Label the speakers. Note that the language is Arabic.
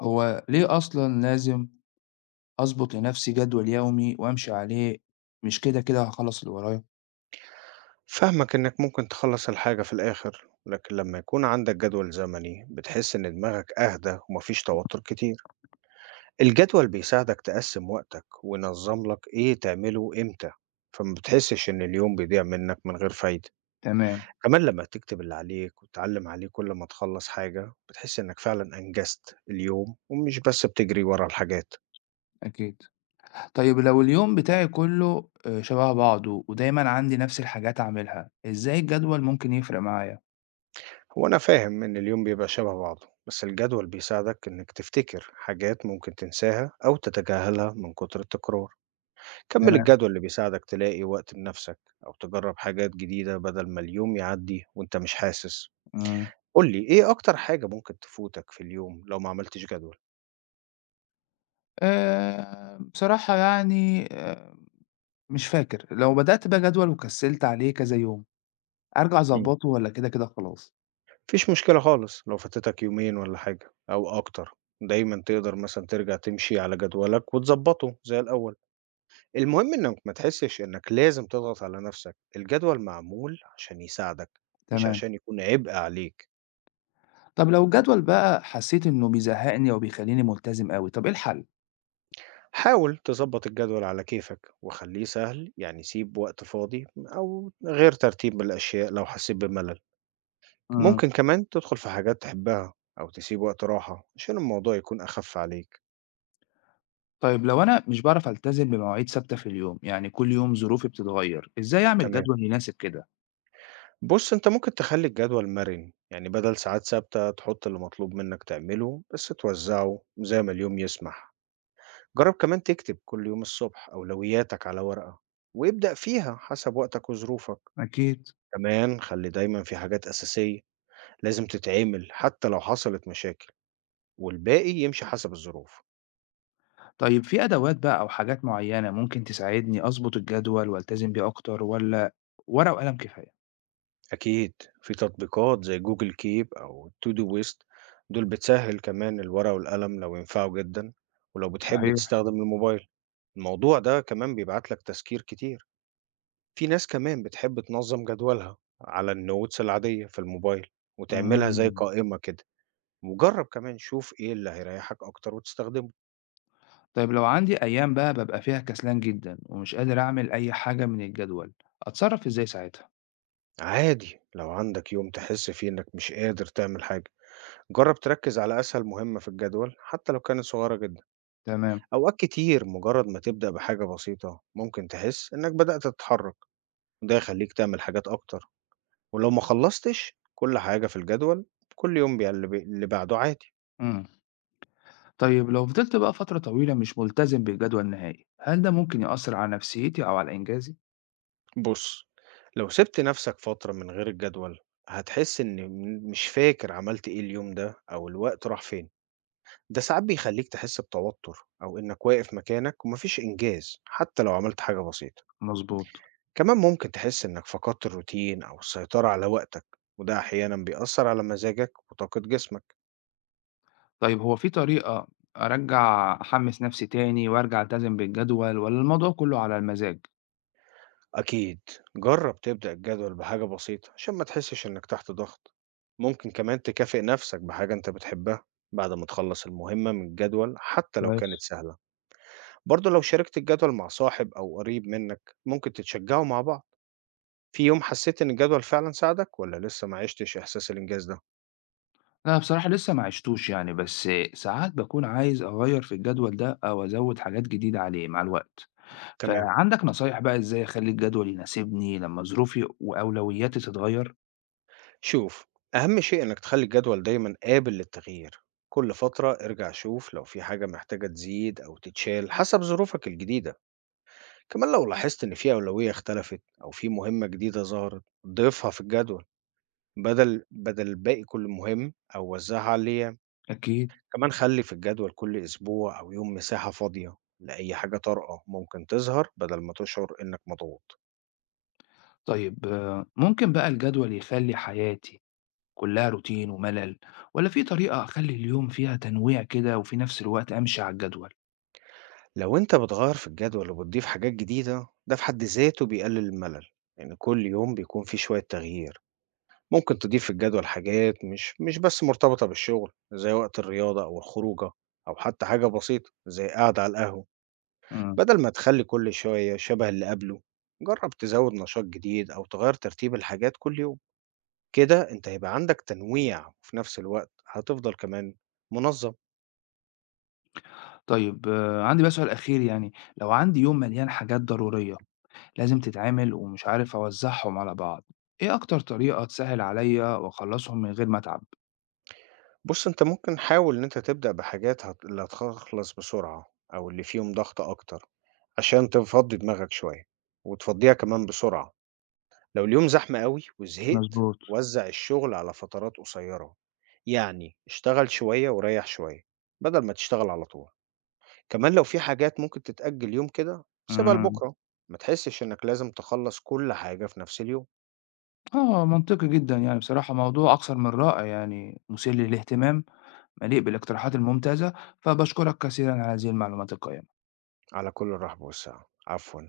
Speaker 1: هو ليه أصلًا لازم أضبط لنفسي جدول يومي وأمشي عليه، مش كده، كده هاخلّص اللي ورايا؟
Speaker 2: فاهمك إنك ممكن تخلص الحاجة في الآخر، لكن لما يكون عندك جدول زمني بتحس إن دماغك أهدى ومفيش توتر كتير، الجدول بيساعدك تقسم وقتك وينظم لك إيه تعمله إمتى، فما بتحسش إن اليوم بيضيع منك من غير فايدة،
Speaker 1: تمام،
Speaker 2: كمان لما تكتب اللي عليك وتتعلم عليه كل ما تخلص حاجة بتحس إنك فعلا أنجزت اليوم ومش بس بتجري ورا الحاجات.
Speaker 1: أكيد. طيب لو اليوم بتاعي كُلّه شَبه بعضه ودايمًا عندي نفس الحاجات أعملها، إزاي الجدول ممكن يفرق معايا؟
Speaker 2: هو أنا فاهم إن اليوم بيبقى شبه بعضه بس الجدول بيساعدك إنك تفتكر حاجات ممكن تنساها أو تتجاهلها من كتر التكرار، كمل
Speaker 1: تمام،
Speaker 2: الجدول اللي بيساعدك تلاقي وقت لنفسك أو تجرب حاجات جديدة بدل ما اليوم يعدي وإنت مش حاسس.
Speaker 1: إمم.
Speaker 2: قولي إيه أكتر حاجة ممكن تفوتك في اليوم لو ما عملتش جدول؟
Speaker 1: بصراحة يعني مش فاكر، لو بدأت بقى جدول وكسّلت عليه كذا يوم، أرجع
Speaker 2: مم.
Speaker 1: أضبّطه والّا كده، كده خلاص؟
Speaker 2: مفيش مشكلة خالص لو فاتتك يومين ولا حاجة أو أكتر، دايما تقدر مثلا ترجع تمشي على جدولك وتظبطه زي الأول. المهم إنك ما تحسّش إنك لازم تضغط على نَفْسك، الجدول معمول عشان يساعدك مش
Speaker 1: تمام.
Speaker 2: عشان يكون عبء عليك.
Speaker 1: طب لو الجدول بقى حسّيت إنه بيزهّقني أو بيخلّيني ملتزم أوي، طب إيه الحل؟
Speaker 2: حاول تضبّط الجدول على كيفك وخلّيه سهل، يعني سيب وقت فاضي أو غير ترتيب الأشياء لو حسّيت بملل.
Speaker 1: إمم.
Speaker 2: ممكن كمان تدخُل في حاجات تحبّها أو تسيب وقت راحة عشان الموضوع يكون أخَف عليك.
Speaker 1: طيب لو أنا مش باعرف ألتزم بمواعيد ثابتة في اليوم، يعني كل يوم ظروفي بتتغير، إزاي أعمل
Speaker 2: تمام.
Speaker 1: جدول يناسب كده؟
Speaker 2: بُص، أنت ممكن تخلّي الجدول مَرِن، يعني بدل ساعات ثابتة تحُط اللي مطلوب منّك تعمله بس توزّعه زي ما اليوم يسمح. جرب كمان تكتب كل يوم الصبح أولوياتك على ورقة، وابدأ فيها حسب وقتك وظروفك.
Speaker 1: أكيد.
Speaker 2: كمان خلي دايما في حاجات أساسية لازم تتعمل حتى لو حصلت مشاكل، والباقي يمشي حسب الظروف.
Speaker 1: طيب في أدوات بقى أو حاجات معينة ممكن تساعدني أضبط الجدول وألتزم بيه أكتر ولا ورقة وقلم كفاية؟
Speaker 2: أكيد، في تطبيقات زي جوجل كيب أو تو دو ويست، دول بتسهل كمان الورقة والقلم لو ينفعوا جدا، ولو بتحب
Speaker 1: صحيح.
Speaker 2: تستخدم الموبايل الموضوع ده كمان بيبعت لك تذكير كتير. في ناس كمان بتحب تنظم جدولها على النوتس العادية في الموبايل وتعملها زي
Speaker 1: إمم.
Speaker 2: قائمة كده. وجرب كمان شوف ايه اللي هيريحك اكتر وتستخدمه.
Speaker 1: طيب لو عندي أيام بقى بابقى فيها كسلان جدًا ومش قادر أعمل أي حاجة من الجدول، أتصرف إزاي ساعتها؟
Speaker 2: عادي لو عندك يوم تحس فيه انك مش قادر تعمل حاجة، جرب تركز على اسهل مهمة في الجدول حتى لو كانت صغيرة جدا.
Speaker 1: تمام.
Speaker 2: اوقات كتير مجرد ما تبدأ بحاجة بسيطة ممكن تحس انك بدأت تتحرك، وده يخليك تعمل حاجات اكتر. ولو ما خلصتش كل حاجة في الجدول كل يوم بيبقى اللي بعده عادي.
Speaker 1: إمم. طيب لو فضلت بقى فترة طويلة مش ملتزم بالجدول نهائي، هل ده ممكن يأثر على نفسيتي أو على إنجازي؟
Speaker 2: بُص، لو سِبت نَفْسك فترة من غير الجدول، هتحس إن مش فاكر عملت إيه اليوم ده أو الوقت راح فين. ده ساعات بيخلّيك تحس بتوتر أو إنّك واقف مكانك وما فيش إنجاز حتى لو عملت حاجة بسيطة.
Speaker 1: مضبوط.
Speaker 2: كمان ممكن تحس إنّك فقدت الروتين أو السيطرة على وقتك، وده أحيانًا بيأثّر على مزاجك وطاقة جسمك.
Speaker 1: طيب هو في طريقة أرجّع أحمّس نَفْسي تاني وأرجع ألتزم بالجدول والّا الموضوع كُلّه على المزاج؟
Speaker 2: أكيد، جرب تبدأ الجدول بحاجة بسيطة عشان ما تحسش إنك تحت ضغط. ممكن كمان تكافئ نفسك بحاجة أنت بتحبها بعد ما تخلص المهمة من الجدول حتى لو كانت
Speaker 1: كويس.
Speaker 2: سهلة. برضه لو شاركت الجدول مع صاحب أو قريب منك ممكن تتشجعوا مع بعض. في يوم حسيت إن الجدول فعلا ساعدك ولا لسه ما عشتش إحساس الإنجاز ده؟
Speaker 1: أنا بصراحة لسه ما عِشتوش يعني، بس ساعات باكون عايز أغيّر في الجدول ده أو أزوّد حاجات جديدة عليه مع الوقت،
Speaker 2: تمام.
Speaker 1: فعندك نصايح بقى إزاي أخلّي الجدول يناسبني لمّا ظروفي وأولوياتي تتغيّر؟
Speaker 2: شوف، أهم شيء إنك تخلي الجدول دايما قابل للتغيير. كل فترة ارجع شوف لو في حاجة محتاجة تزيد أو تتشال حسب ظروفك الجديدة. كمان لو لاحظت إن في أولوية اختلفت أو في مهمة جديدة ظهرت ضيفها في الجدول بدل باقي كل مهم أو وزعها على الأيام.
Speaker 1: أكيد.
Speaker 2: كمان خلي في الجدول كل أسبوع أو يوم مساحة فاضية لأي حاجة طارئة ممكن تظهر بدل ما تشعر إنك مضغوط.
Speaker 1: طيب آه، ممكن بقى الجدول يخلّي حياتي كُلّها روتين وملل والّا في طريقة أخلّي اليوم فيها تنويع كده وفي نَفْس الوقت أمشي على الجدول؟
Speaker 2: لو أنت بتغير في الجدول وبتضيف حاجات جديدة ده في حد ذاته بيقلل الملل، لأن كل يوم بيكون فيه شوية تغيير. ممكن تضيف في الجدول حاجات مش بس مرتبطة بالشغل زي وقت الرياضة أو الخروجة، أو حتى حاجة بسيطة زي قاعدة على القهوة.
Speaker 1: إمم.
Speaker 2: بدل ما تخلي كل شوية شبه اللي قبله، جرب تزود نشاط جديد أو تغير ترتيب الحاجات كل يوم. كده انت هيبقى عندك تنويع وفي نفس الوقت هتفضل كمان منظم.
Speaker 1: طيب عندي بقى سؤال أخير يعني، لو عندي يوم مليان حاجات ضرورية لازم تتعمل ومش عارف أوزّعهم على بعض، إيه أكتر طريقة تسهّل عليّا وأخلّصهم من غير ما أتعب؟
Speaker 2: بص انت ممكن حاول ان انت تبدأ بحاجات اللي هتخلص بسرعة أو اللي فيهم ضغط أكتر، عشان تفضي دماغك شوية وتفضيها كمان بسرعة. لو اليوم زحمة قوي وزهقت
Speaker 1: مضبوط،
Speaker 2: وزع الشغل على فترات قصيرة، يعني اشتغل شوية وريح شوية بدل ما تشتغل على طول. كمان لو في حاجات ممكن تتأجل يوم كده سيبها
Speaker 1: إمم،
Speaker 2: لبكرة، ما تحسش إنك لازم تخلص كل حاجة في نفس اليوم.
Speaker 1: آه، منطقي جدًا يعني بصراحة موضوع أكثر من رائع يعني مثير للاهتمام، مليء بالاقتراحات الممتازة، فباشكرك كثيرًا على هذه المعلومات القيّمة.
Speaker 2: على كل الرحب والسعة، عفوا.